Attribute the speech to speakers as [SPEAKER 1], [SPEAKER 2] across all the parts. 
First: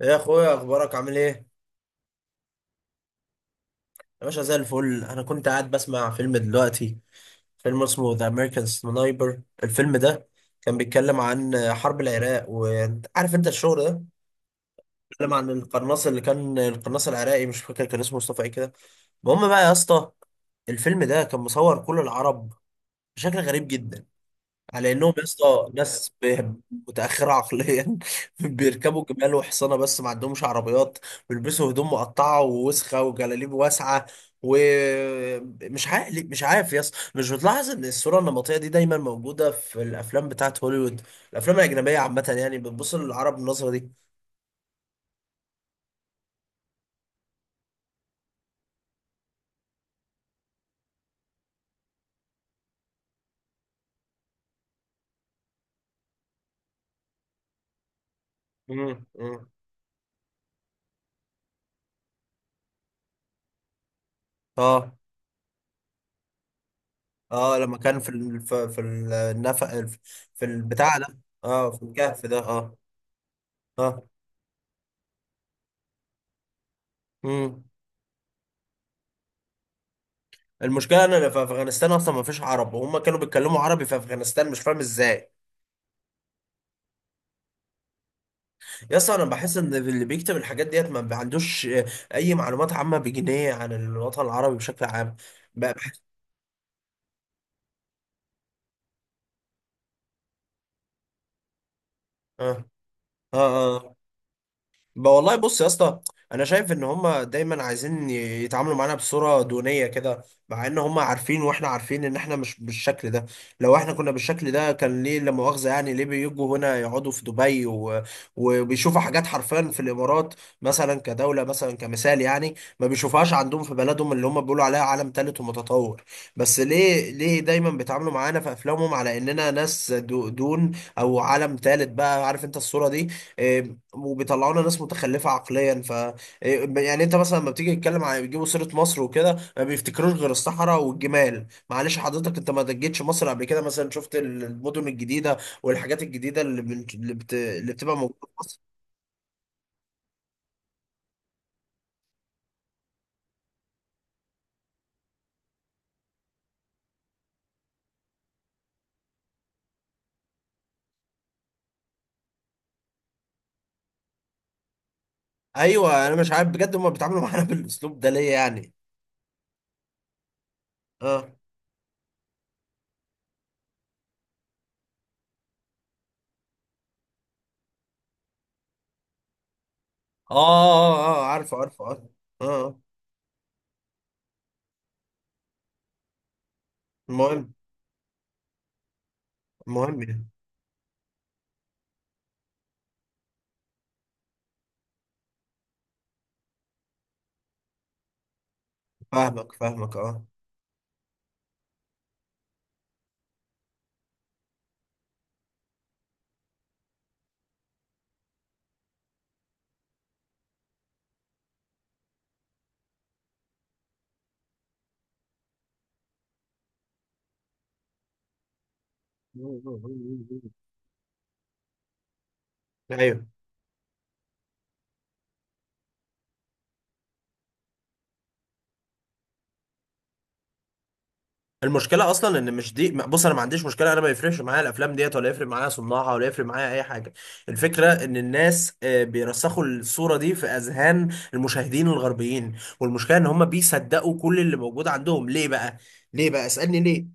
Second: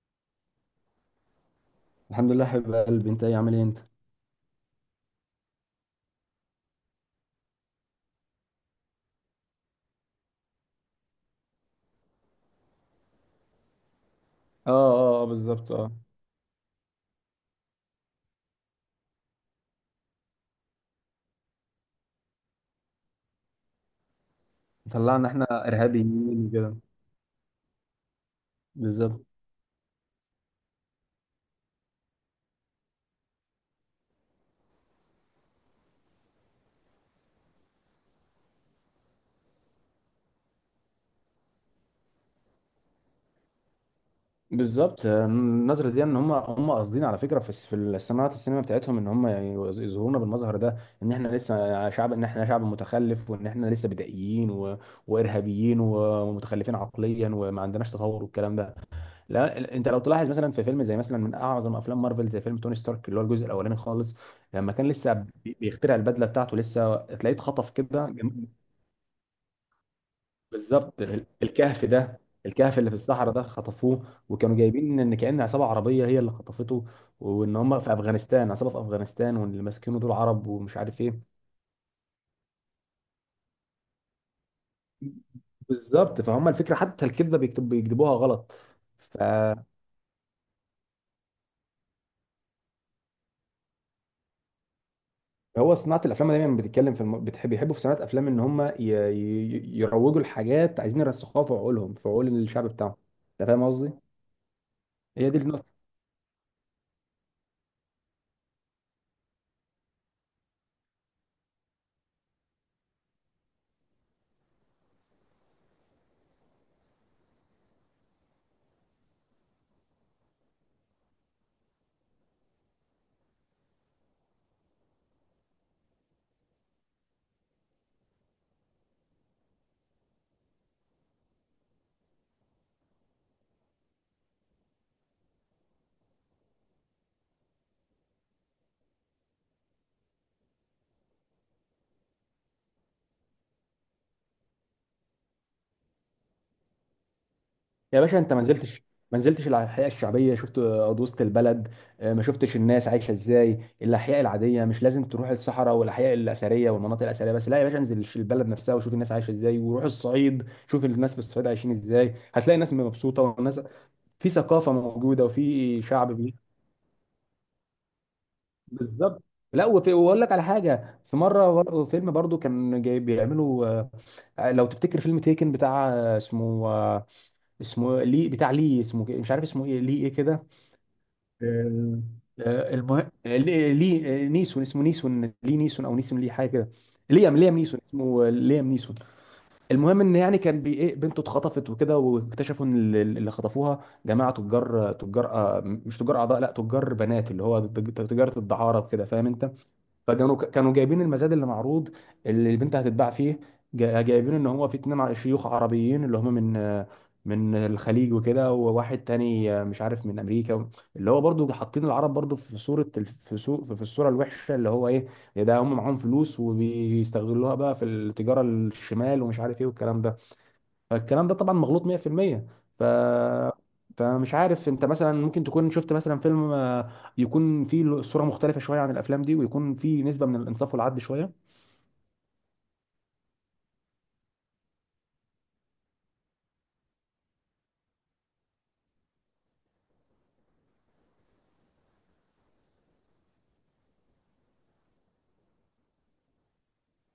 [SPEAKER 1] يا اخويا، اخبارك عامل ايه؟
[SPEAKER 2] الحمد لله حبيب قلبي، انت ايه؟ عامل ايه انت؟ اه
[SPEAKER 1] يا باشا زي الفل. انا كنت قاعد بسمع فيلم دلوقتي، فيلم اسمه ذا امريكان سنايبر. الفيلم ده كان بيتكلم عن حرب العراق، وعارف انت الشغل ده.
[SPEAKER 2] اه اه
[SPEAKER 1] بيتكلم عن
[SPEAKER 2] بالظبط اه.
[SPEAKER 1] القناص اللي كان، القناص العراقي مش فاكر كان اسمه مصطفى ايه كده. المهم بقى يا اسطى، الفيلم ده كان مصور كل العرب بشكل غريب جدا، على انهم يا
[SPEAKER 2] طلعنا احنا
[SPEAKER 1] اسطى ناس
[SPEAKER 2] ارهابيين وكده.
[SPEAKER 1] متاخره عقليا بيركبوا
[SPEAKER 2] بالظبط
[SPEAKER 1] جمال وحصانه بس ما عندهمش عربيات. بيلبسوا هدوم مقطعه ووسخه وجلاليب واسعه. ومش عارف مش عارف يا اسطى، مش بتلاحظ ان الصوره النمطيه دي دايما موجوده في الافلام بتاعت هوليوود؟ الافلام الاجنبيه عامه يعني بتبص للعرب بالنظره دي.
[SPEAKER 2] بالظبط، النظرة دي ان هم قاصدين على فكرة، في الصناعات السينما بتاعتهم، ان هم يظهرونا بالمظهر ده، ان احنا شعب متخلف، وان احنا لسه بدائيين وارهابيين ومتخلفين عقليا وما عندناش تطور والكلام ده.
[SPEAKER 1] مم. مم.
[SPEAKER 2] لا، انت لو تلاحظ مثلا في فيلم، زي مثلا من اعظم افلام مارفل، زي فيلم توني ستارك اللي هو الجزء الاولاني خالص، لما كان
[SPEAKER 1] اه،
[SPEAKER 2] لسه بيخترع البدله بتاعته، لسه تلاقيه
[SPEAKER 1] اه.
[SPEAKER 2] اتخطف
[SPEAKER 1] لما كان
[SPEAKER 2] كده
[SPEAKER 1] في ال... في في النفق، في البتاع
[SPEAKER 2] بالظبط،
[SPEAKER 1] ده. اه، في
[SPEAKER 2] الكهف ده،
[SPEAKER 1] الكهف ده. اه،
[SPEAKER 2] الكهف اللي في الصحراء ده
[SPEAKER 1] اه.
[SPEAKER 2] خطفوه، وكانوا جايبين ان كأن عصابه عربيه هي اللي خطفته، وان
[SPEAKER 1] مم.
[SPEAKER 2] هم في افغانستان، عصابه في افغانستان، وان اللي ماسكينه دول عرب ومش عارف
[SPEAKER 1] المشكله ان انا
[SPEAKER 2] ايه.
[SPEAKER 1] في افغانستان اصلا ما فيش عرب، وهم كانوا بيتكلموا عربي في افغانستان مش فاهم ازاي.
[SPEAKER 2] بالظبط، فهم الفكره، حتى الكذبه بيكتبوها غلط.
[SPEAKER 1] يا اسطى
[SPEAKER 2] ف
[SPEAKER 1] انا بحس ان اللي بيكتب الحاجات ديت ما عندوش اي معلومات عامه بجنيه عن الوطن العربي بشكل عام. بقى
[SPEAKER 2] هو صناعة
[SPEAKER 1] بحس.
[SPEAKER 2] الأفلام دايما بتتكلم في بتحب يحبوا في صناعة أفلام إن هم يروجوا لحاجات عايزين يرسخوها في عقولهم، في عقول
[SPEAKER 1] اه،
[SPEAKER 2] الشعب بتاعهم.
[SPEAKER 1] اه.
[SPEAKER 2] أنت فاهم قصدي؟
[SPEAKER 1] آه. بقى
[SPEAKER 2] هي
[SPEAKER 1] والله،
[SPEAKER 2] دي
[SPEAKER 1] بص يا
[SPEAKER 2] النقطة.
[SPEAKER 1] اسطى، انا شايف ان هما دايما عايزين يتعاملوا معانا بصوره دونيه كده. مع ان هما عارفين واحنا عارفين ان احنا مش بالشكل ده. لو احنا كنا بالشكل ده كان ليه لا مؤاخذه، يعني ليه بيجوا هنا يقعدوا في دبي وبيشوفوا حاجات حرفيا في الامارات، مثلا كدوله، مثلا كمثال يعني، ما بيشوفهاش عندهم في بلدهم اللي هما بيقولوا عليها عالم ثالث ومتطور. بس ليه، ليه دايما بيتعاملوا معانا في افلامهم على اننا ناس دون، او عالم ثالث، بقى عارف انت الصوره دي. آه، وبيطلعوا لنا ناس متخلفه عقليا. ف، يعني انت مثلا لما بتيجي تتكلم عن بيجيبوا سيره مصر وكده ما بيفتكروش غير الصحراء والجمال. معلش حضرتك، انت ما دجيتش مصر قبل كده؟ مثلا شفت المدن الجديده والحاجات الجديده اللي بن... اللي, بت... اللي بتبقى
[SPEAKER 2] يا
[SPEAKER 1] موجوده
[SPEAKER 2] باشا،
[SPEAKER 1] في
[SPEAKER 2] أنت ما
[SPEAKER 1] مصر.
[SPEAKER 2] نزلتش، الأحياء الشعبية، شفت أرض وسط البلد؟ ما شفتش الناس عايشة إزاي، الأحياء العادية؟ مش لازم تروح الصحراء والأحياء الأثرية والمناطق الأثرية بس، لا يا باشا، انزل البلد نفسها وشوف الناس عايشة إزاي، وروح الصعيد، شوف الناس في الصعيد عايشين إزاي، هتلاقي الناس مبسوطة، والناس في ثقافة موجودة وفي
[SPEAKER 1] ايوه،
[SPEAKER 2] شعب.
[SPEAKER 1] انا مش عارف بجد هم بيتعاملوا معانا بالاسلوب ده ليه يعني.
[SPEAKER 2] بالظبط. لا وفي، واقول لك على حاجه، في
[SPEAKER 1] اه،
[SPEAKER 2] مره فيلم برضو كان جاي بيعملوا، لو تفتكر فيلم تيكن بتاع، اسمه، اسمه لي، بتاع لي، اسمه كده- مش عارف اسمه ايه، لي ايه
[SPEAKER 1] اه،
[SPEAKER 2] كده.
[SPEAKER 1] اه، آه، عارفه عارفه
[SPEAKER 2] ال-
[SPEAKER 1] اه. اه. آه.
[SPEAKER 2] المهم، نيسون، اسمه نيسون لي، نيسون او نيسون لي حاجه كده.
[SPEAKER 1] المهم،
[SPEAKER 2] ليام نيسون اسمه، ليام نيسون. المهم
[SPEAKER 1] المهم
[SPEAKER 2] ان
[SPEAKER 1] يعني.
[SPEAKER 2] يعني كان بي ايه، بنته اتخطفت وكده، واكتشفوا ان اللي خطفوها جماعه تجار، مش تجار اعضاء، لا، تجار بنات، اللي هو تجاره الدعاره وكده، فاهم انت؟
[SPEAKER 1] فاهمك فاهمك اه.
[SPEAKER 2] فكانوا جايبين المزاد اللي معروض، اللي البنت هتتباع فيه، جايبين ان هو في اتنين شيوخ عربيين، اللي هم من الخليج وكده، وواحد تاني مش عارف من امريكا، اللي هو برضو حاطين العرب برضو في صورة في الصورة الوحشة، اللي هو ايه، يا ده هم معاهم فلوس وبيستغلوها بقى في التجارة الشمال ومش عارف ايه والكلام ده. فالكلام ده طبعا مغلوط 100%. ف
[SPEAKER 1] ايوه.
[SPEAKER 2] فمش عارف، انت مثلا ممكن تكون شفت مثلا فيلم يكون فيه الصوره مختلفه شويه عن الافلام دي، ويكون فيه نسبه من الانصاف والعدل شويه.
[SPEAKER 1] المشكله اصلا ان مش دي، بص انا ما عنديش مشكله، انا ما يفرقش معايا الافلام ديت ولا يفرق معايا صناعها ولا يفرق معايا اي حاجه. الفكره ان الناس بيرسخوا الصوره دي في اذهان المشاهدين الغربيين، والمشكله ان هم بيصدقوا كل اللي موجود عندهم. ليه بقى؟ ليه بقى؟ اسالني ليه.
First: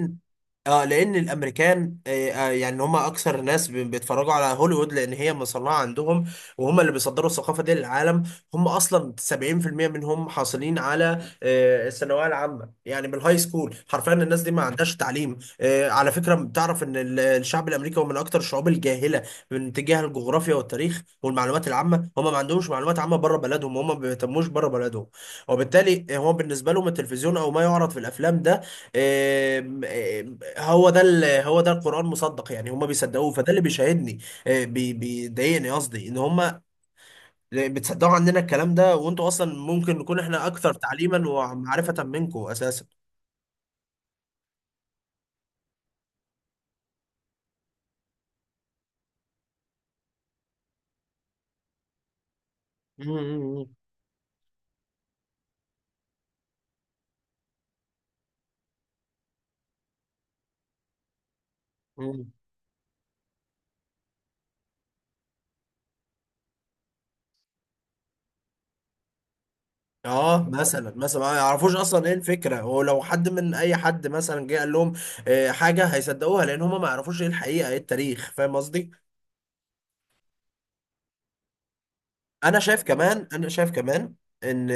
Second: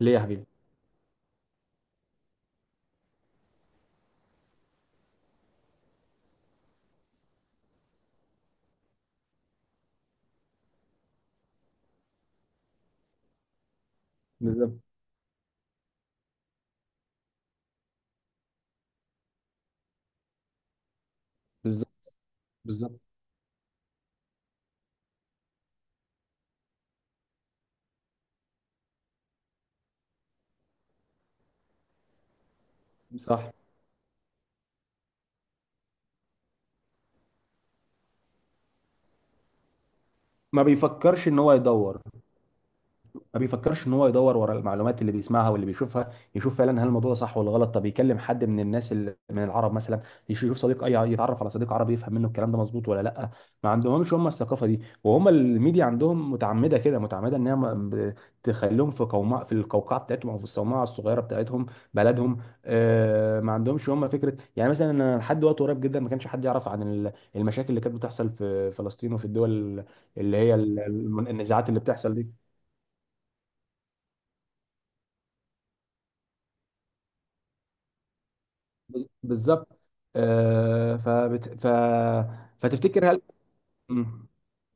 [SPEAKER 2] ليه يا حبيبي؟
[SPEAKER 1] اه، لان الامريكان، يعني هم اكثر ناس بيتفرجوا على هوليوود لان هي مصنعه عندهم، وهم اللي بيصدروا الثقافه دي للعالم. هم اصلا 70% منهم حاصلين على الثانويه العامه، يعني من الهاي سكول. حرفيا الناس دي ما
[SPEAKER 2] بالظبط
[SPEAKER 1] عندهاش تعليم. على فكره بتعرف ان الشعب الامريكي هو من اكثر الشعوب الجاهله من تجاه الجغرافيا والتاريخ والمعلومات
[SPEAKER 2] بالظبط
[SPEAKER 1] العامه. هم ما عندهمش معلومات
[SPEAKER 2] بالظبط.
[SPEAKER 1] عامه بره بلدهم، هم ما بيهتموش بره بلدهم. وبالتالي هو بالنسبه لهم التلفزيون او ما يعرض في الافلام ده، هو ده هو ده القرآن مصدق يعني، هم بيصدقوه. فده
[SPEAKER 2] صح.
[SPEAKER 1] اللي بيشاهدني. بيضايقني قصدي ان هم بتصدقوا عننا الكلام ده، وانتوا اصلا ممكن نكون احنا
[SPEAKER 2] ما
[SPEAKER 1] اكثر تعليما
[SPEAKER 2] بيفكرش ان هو يدور،
[SPEAKER 1] ومعرفة منكم اساسا.
[SPEAKER 2] ما بيفكرش ان هو يدور ورا المعلومات اللي بيسمعها واللي بيشوفها، يشوف فعلا هل الموضوع ده صح ولا غلط، طب يكلم حد من الناس من العرب مثلا، يشوف صديق، اي يتعرف على صديق عربي يفهم منه الكلام ده مظبوط ولا لا.
[SPEAKER 1] مم.
[SPEAKER 2] ما عندهمش هم الثقافه دي، وهم الميديا عندهم متعمده كده، متعمده انها تخليهم في قوماء، في القوقعه بتاعتهم، او في الصومعه الصغيره بتاعتهم،
[SPEAKER 1] مم.
[SPEAKER 2] بلدهم. ما عندهمش هم فكره، يعني مثلا أنا لحد وقت قريب جدا ما كانش حد يعرف عن المشاكل اللي كانت بتحصل في فلسطين وفي الدول اللي
[SPEAKER 1] اه،
[SPEAKER 2] هي
[SPEAKER 1] مثلا، مثلا ما
[SPEAKER 2] النزاعات
[SPEAKER 1] يعرفوش
[SPEAKER 2] اللي
[SPEAKER 1] اصلا ايه
[SPEAKER 2] بتحصل دي.
[SPEAKER 1] الفكره، ولو حد من اي حد مثلا جه قال لهم حاجه هيصدقوها لان هم ما يعرفوش ايه الحقيقه ايه التاريخ، فاهم قصدي.
[SPEAKER 2] بالظبط. آه فبت... ف...
[SPEAKER 1] انا شايف
[SPEAKER 2] فتفتكر هل.
[SPEAKER 1] كمان، انا شايف كمان
[SPEAKER 2] مم.
[SPEAKER 1] ان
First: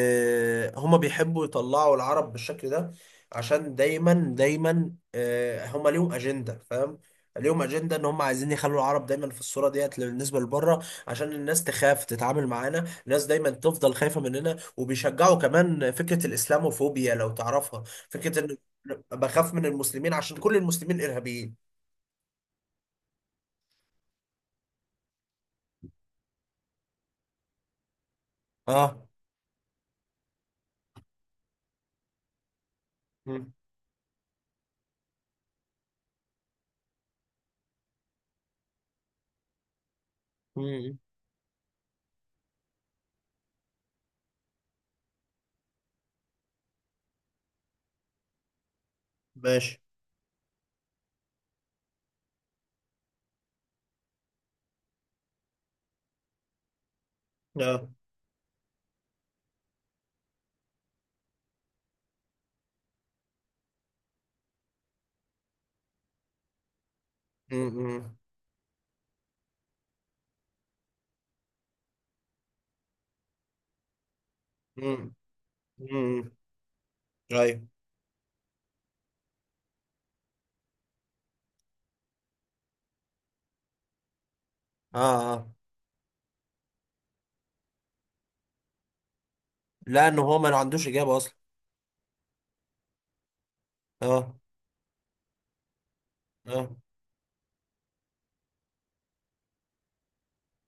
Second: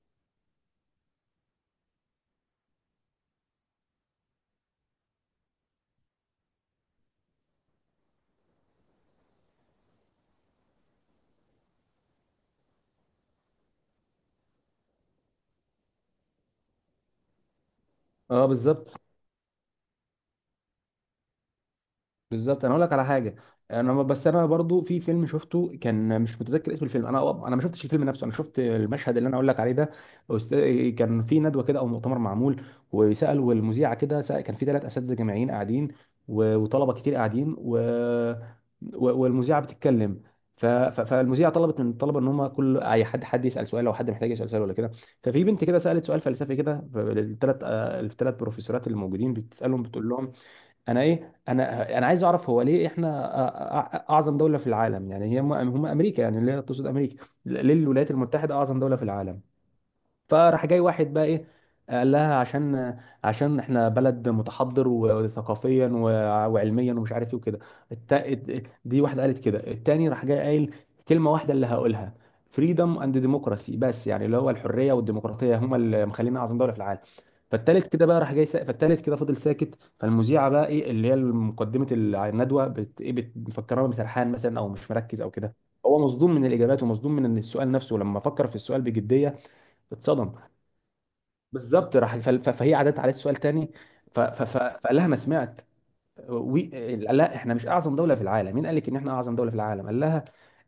[SPEAKER 1] هما بيحبوا يطلعوا العرب بالشكل ده عشان دايما دايما، هما ليهم اجنده، فاهم. ليهم اجنده ان هما عايزين يخلوا العرب دايما في الصوره ديت بالنسبه لبره، عشان الناس تخاف تتعامل معانا، الناس دايما تفضل خايفه مننا. وبيشجعوا كمان فكره الاسلاموفوبيا لو تعرفها، فكره
[SPEAKER 2] اه
[SPEAKER 1] ان
[SPEAKER 2] بالظبط
[SPEAKER 1] بخاف من المسلمين عشان كل المسلمين ارهابيين.
[SPEAKER 2] بالظبط. انا اقول لك على حاجه. انا ما- بس انا برضو في فيلم شفته، كان مش متذكر اسم الفيلم، انا ما شفتش الفيلم نفسه، انا شفت
[SPEAKER 1] اه.
[SPEAKER 2] المشهد اللي انا اقول لك عليه ده. كان في ندوه كده او مؤتمر معمول،
[SPEAKER 1] مم.
[SPEAKER 2] وسالوا المذيعه كده، كان في ثلاث اساتذه جامعيين قاعدين، وطلبه كتير قاعدين، والمذيعه بتتكلم.
[SPEAKER 1] مم.
[SPEAKER 2] فالمذيعه طلبت من الطلبه ان هم كل اي حد، يسال سؤال، لو حد محتاج يسال سؤال ولا كده. ففي بنت كده سالت سؤال فلسفي كده، الثلاث، بروفيسورات اللي موجودين
[SPEAKER 1] ماشي.
[SPEAKER 2] بتسالهم بتقول لهم: انا ايه، انا، عايز اعرف، هو ليه احنا اعظم دوله في العالم يعني؟ هي هم، امريكا يعني، اللي هي تقصد امريكا، ليه
[SPEAKER 1] اه.
[SPEAKER 2] الولايات المتحده اعظم دوله في العالم. فراح جاي واحد بقى ايه، قال لها عشان، احنا بلد متحضر وثقافيا وعلميا ومش عارف ايه وكده.
[SPEAKER 1] مم.
[SPEAKER 2] دي واحده قالت كده. التاني راح جاي قايل كلمه واحده اللي هقولها: فريدم اند ديموكراسي بس، يعني اللي هو الحريه
[SPEAKER 1] مم.
[SPEAKER 2] والديمقراطيه، هما اللي
[SPEAKER 1] مم.
[SPEAKER 2] مخلينا اعظم دوله في العالم.
[SPEAKER 1] ايوه.
[SPEAKER 2] فالتالت كده بقى راح جاي سا... فالتالت كده فضل ساكت. فالمذيعه بقى ايه، اللي هي مقدمه الندوه، مفكراه سرحان مثلا او مش مركز او
[SPEAKER 1] اه. اه،
[SPEAKER 2] كده، هو مصدوم من الاجابات ومصدوم من السؤال نفسه. لما فكر في السؤال بجديه،
[SPEAKER 1] لانه
[SPEAKER 2] اتصدم.
[SPEAKER 1] هو ما عندوش اجابه اصلا.
[SPEAKER 2] بالظبط، راح فهي عادت عليه السؤال تاني،
[SPEAKER 1] اه،
[SPEAKER 2] فقال لها: ما سمعت، وي...
[SPEAKER 1] اه،
[SPEAKER 2] لا احنا مش اعظم دوله في العالم، مين قال لك ان احنا اعظم دوله في العالم؟ قال لها:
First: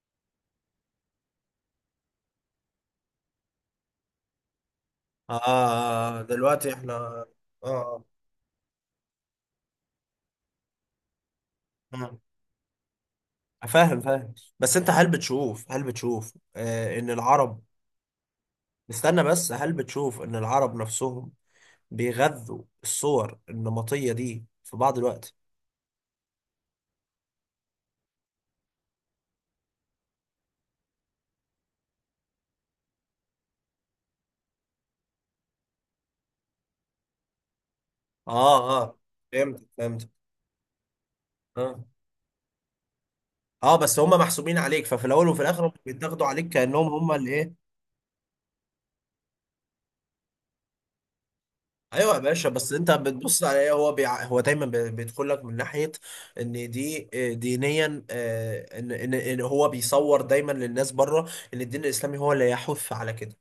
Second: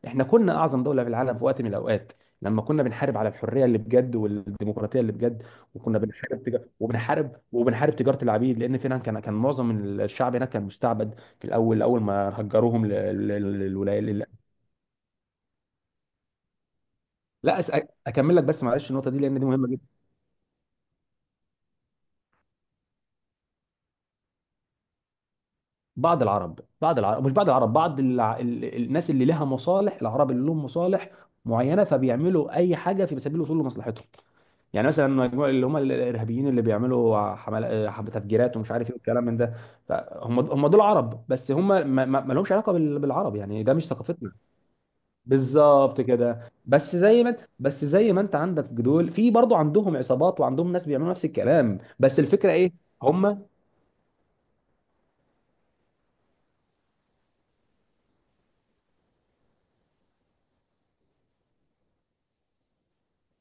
[SPEAKER 2] احنا كنا اعظم دوله في العالم في وقت من الاوقات، لما كنا بنحارب على الحريه اللي بجد والديمقراطيه اللي
[SPEAKER 1] اه,
[SPEAKER 2] بجد، وكنا
[SPEAKER 1] آه.
[SPEAKER 2] بنحارب تجار...
[SPEAKER 1] دلوقتي احنا اه.
[SPEAKER 2] وبنحارب وبنحارب
[SPEAKER 1] اه.
[SPEAKER 2] تجاره العبيد، لان فعلا كان معظم الشعب هناك كان مستعبد، في الاول، اول
[SPEAKER 1] آه.
[SPEAKER 2] ما هجروهم ل-
[SPEAKER 1] فاهم،
[SPEAKER 2] للولايات.
[SPEAKER 1] فاهم، بس انت هل بتشوف، هل بتشوف آه ان
[SPEAKER 2] لا
[SPEAKER 1] العرب...
[SPEAKER 2] أس... اكمل لك بس معلش النقطه دي
[SPEAKER 1] استنى
[SPEAKER 2] لان دي
[SPEAKER 1] بس، هل
[SPEAKER 2] مهمه.
[SPEAKER 1] بتشوف ان العرب نفسهم بيغذوا الصور النمطيه دي في بعض الوقت؟
[SPEAKER 2] بعض العرب، بعض العرب مش بعض العرب بعض الع... ال... ال- الناس اللي لها مصالح، العرب اللي لهم مصالح معينه، فبيعملوا اي حاجه في سبيل الوصول لمصلحتهم. يعني مثلا مجموعة اللي هم الارهابيين اللي بيعملوا تفجيرات ومش
[SPEAKER 1] اه،
[SPEAKER 2] عارف ايه
[SPEAKER 1] اه.
[SPEAKER 2] والكلام من ده.
[SPEAKER 1] فهمت، فهمت
[SPEAKER 2] فهم هم دول عرب، بس هم
[SPEAKER 1] اه.
[SPEAKER 2] ما لهمش علاقه بالعرب، يعني ده
[SPEAKER 1] اه
[SPEAKER 2] مش
[SPEAKER 1] بس هم
[SPEAKER 2] ثقافتنا.
[SPEAKER 1] محسوبين عليك، ففي الاول وفي الاخر هم
[SPEAKER 2] بالظبط
[SPEAKER 1] بيتاخدوا عليك
[SPEAKER 2] كده،
[SPEAKER 1] كانهم
[SPEAKER 2] بس
[SPEAKER 1] هم
[SPEAKER 2] زي
[SPEAKER 1] اللي
[SPEAKER 2] ما انت-
[SPEAKER 1] ايه.
[SPEAKER 2] بس زي ما انت عندك دول في، برضه عندهم عصابات وعندهم ناس بيعملوا نفس الكلام،
[SPEAKER 1] ايوه يا
[SPEAKER 2] بس
[SPEAKER 1] باشا.
[SPEAKER 2] الفكره
[SPEAKER 1] بس
[SPEAKER 2] ايه،
[SPEAKER 1] انت بتبص
[SPEAKER 2] هم.
[SPEAKER 1] على ايه، هو هو دايما بيدخل لك من ناحيه ان دي دينيا، ان هو بيصور دايما للناس بره ان الدين الاسلامي هو اللي يحث على كده.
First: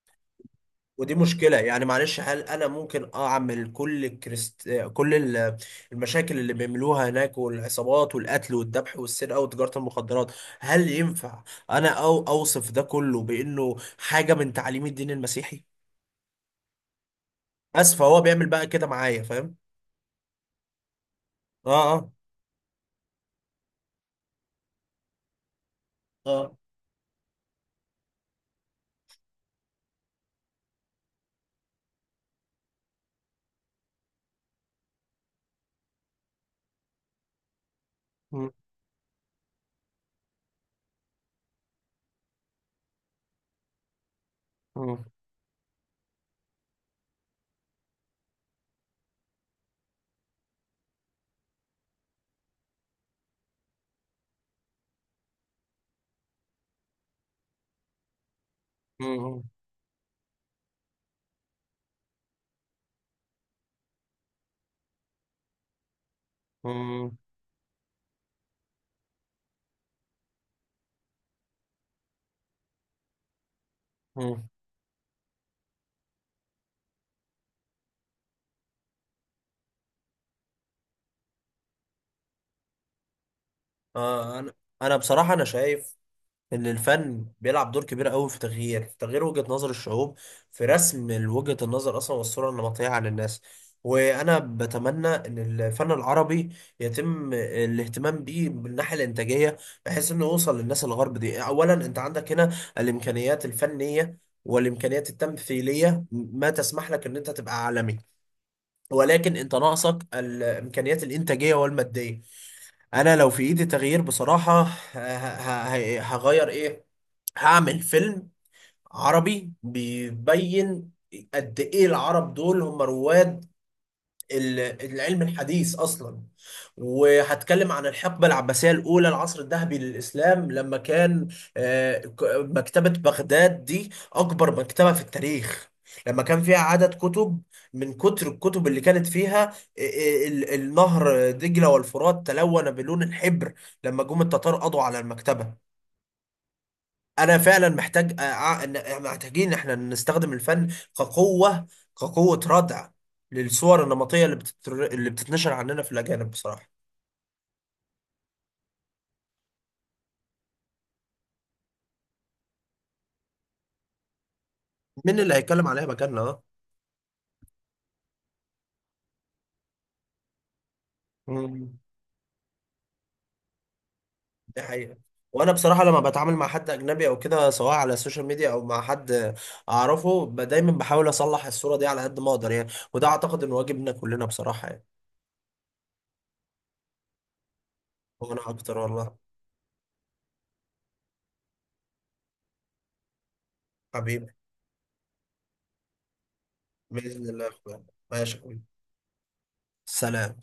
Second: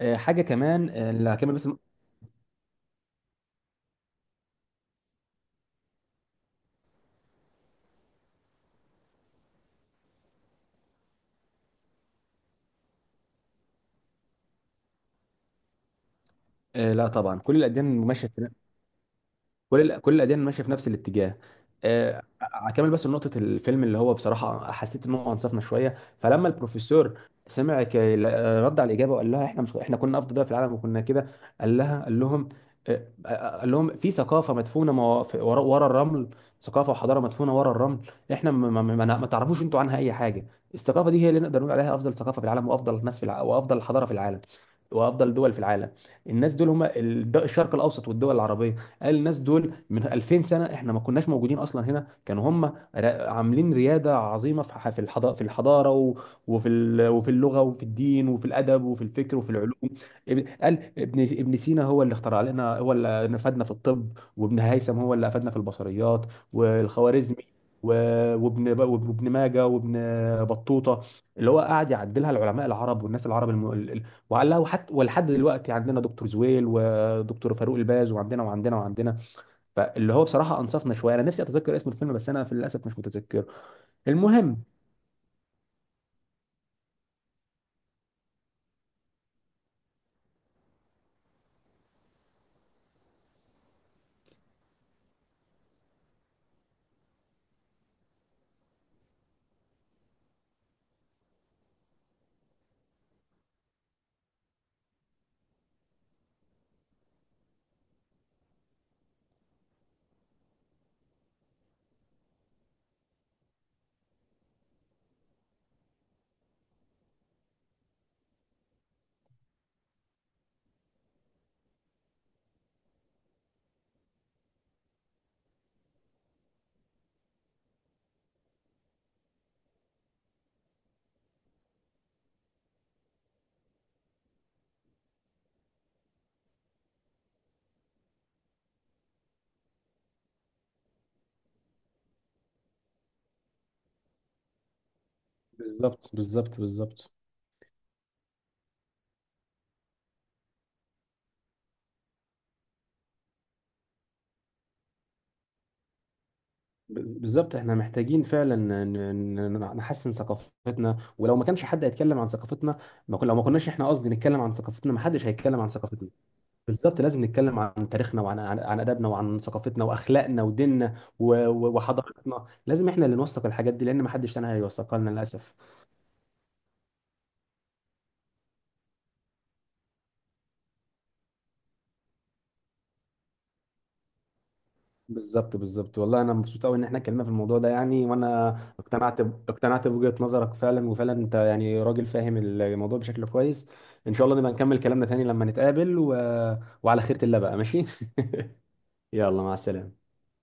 [SPEAKER 2] حاجه كمان،
[SPEAKER 1] ودي
[SPEAKER 2] اللي هكمل
[SPEAKER 1] مشكله
[SPEAKER 2] بس.
[SPEAKER 1] يعني. معلش، هل انا ممكن اعمل كل كريست... آه، كل ال- المشاكل اللي بيعملوها هناك والعصابات والقتل والذبح والسرقه وتجاره المخدرات، هل ينفع انا او اوصف ده كله بانه حاجه من تعاليم الدين المسيحي؟
[SPEAKER 2] لا طبعا كل الاديان
[SPEAKER 1] اسف، هو
[SPEAKER 2] ماشيه،
[SPEAKER 1] بيعمل بقى كده معايا فاهم.
[SPEAKER 2] كل الاديان ماشيه في نفس الاتجاه.
[SPEAKER 1] اه، اه،
[SPEAKER 2] اكمل بس نقطه الفيلم اللي هو بصراحه حسيت ان هو انصفنا شويه. فلما
[SPEAKER 1] اه.
[SPEAKER 2] البروفيسور سمع، رد على الاجابه وقال لها احنا مش احنا كنا افضل دوله في العالم وكنا كده، قال لها قال لهم قال لهم في ثقافه مدفونه، ورا، الرمل، ثقافه وحضاره مدفونه ورا الرمل،
[SPEAKER 1] مم.
[SPEAKER 2] احنا ما، ما تعرفوش انتوا عنها اي حاجه. الثقافه دي هي اللي نقدر نقول عليها افضل ثقافه في العالم، وافضل ناس في وافضل حضاره في العالم،
[SPEAKER 1] مم.
[SPEAKER 2] وافضل دول في العالم. الناس دول هم الشرق الاوسط والدول العربيه. قال الناس دول من 2000 سنه، احنا ما كناش موجودين اصلا هنا، كانوا هم عاملين رياده عظيمه في في الحضاره، وفي وفي اللغه وفي الدين وفي الادب وفي الفكر
[SPEAKER 1] مم.
[SPEAKER 2] وفي العلوم. قال ابن، سينا هو اللي اخترع لنا، هو اللي نفدنا في الطب، وابن هيثم هو اللي افادنا في البصريات،
[SPEAKER 1] مم.
[SPEAKER 2] والخوارزمي، وابن ماجه وابن بطوطه، اللي هو قاعد يعدلها، العلماء العرب والناس العرب
[SPEAKER 1] مم.
[SPEAKER 2] وعلها، وحتى ولحد دلوقتي عندنا دكتور زويل دكتور فاروق الباز، وعندنا فاللي هو بصراحه انصفنا شويه، انا نفسي اتذكر اسم الفيلم، بس انا في للاسف مش متذكره.
[SPEAKER 1] آه. انا،
[SPEAKER 2] المهم،
[SPEAKER 1] انا بصراحه انا شايف ان الفن بيلعب دور كبير قوي في تغيير، في تغيير وجهه نظر الشعوب، في رسم وجهه النظر اصلا والصوره النمطيه عن الناس. وانا بتمنى ان الفن العربي يتم الاهتمام بيه من الناحيه الانتاجيه، بحيث انه يوصل للناس الغرب دي. اولا انت عندك هنا الامكانيات الفنيه والامكانيات التمثيليه ما تسمح لك ان انت تبقى عالمي، ولكن انت ناقصك الامكانيات الانتاجيه والماديه. انا لو في ايدي تغيير بصراحه، هغير ايه. هعمل فيلم عربي بيبين قد ايه العرب دول هم رواد ال- العلم الحديث اصلا. وهتكلم عن الحقبه العباسيه الاولى، العصر الذهبي للاسلام، لما كان مكتبه بغداد دي اكبر مكتبه في التاريخ، لما كان فيها عدد كتب، من كتر الكتب اللي كانت فيها النهر دجله والفرات تلون بلون الحبر لما جم التتار قضوا على المكتبه.
[SPEAKER 2] بالظبط بالظبط بالظبط
[SPEAKER 1] انا فعلا محتاج محتاجين احنا نستخدم الفن كقوه، كقوه ردع للصور النمطيه اللي بتتنشر عننا في الاجانب بصراحه.
[SPEAKER 2] بالظبط. احنا محتاجين فعلا نحسن ثقافتنا، ولو ما كانش حد هيتكلم عن ثقافتنا، ما كنا لو ما كناش احنا قصدي نتكلم عن ثقافتنا، ما
[SPEAKER 1] مين
[SPEAKER 2] حدش
[SPEAKER 1] اللي
[SPEAKER 2] هيتكلم
[SPEAKER 1] هيتكلم
[SPEAKER 2] عن
[SPEAKER 1] عليها
[SPEAKER 2] ثقافتنا.
[SPEAKER 1] مكاننا؟ اه.
[SPEAKER 2] بالظبط، لازم نتكلم عن تاريخنا، وعن عن, عن ادبنا وعن ثقافتنا واخلاقنا وديننا
[SPEAKER 1] مم.
[SPEAKER 2] وحضارتنا، لازم احنا اللي نوثق الحاجات دي، لان ما حدش تاني
[SPEAKER 1] دي حقيقه.
[SPEAKER 2] هيوثقها لنا
[SPEAKER 1] وانا
[SPEAKER 2] للاسف.
[SPEAKER 1] بصراحه لما بتعامل مع حد اجنبي او كده، سواء على السوشيال ميديا او مع حد اعرفه، دايما بحاول اصلح الصوره دي على قد ما اقدر يعني، وده اعتقد ان واجبنا كلنا بصراحه يعني.
[SPEAKER 2] بالظبط بالظبط، والله انا مبسوط قوي ان احنا اتكلمنا في الموضوع ده يعني،
[SPEAKER 1] وانا
[SPEAKER 2] وانا
[SPEAKER 1] اكتر والله
[SPEAKER 2] اقتنعت بوجهة نظرك فعلا، وفعلا انت يعني راجل فاهم الموضوع بشكل كويس. ان شاء
[SPEAKER 1] حبيبي.
[SPEAKER 2] الله نبقى نكمل كلامنا تاني لما نتقابل، وعلى خيرة
[SPEAKER 1] باذن
[SPEAKER 2] الله
[SPEAKER 1] الله يا
[SPEAKER 2] بقى
[SPEAKER 1] اخويا.
[SPEAKER 2] ماشي
[SPEAKER 1] ماشي يا حبيبي.
[SPEAKER 2] يلا مع السلامة.
[SPEAKER 1] سلام.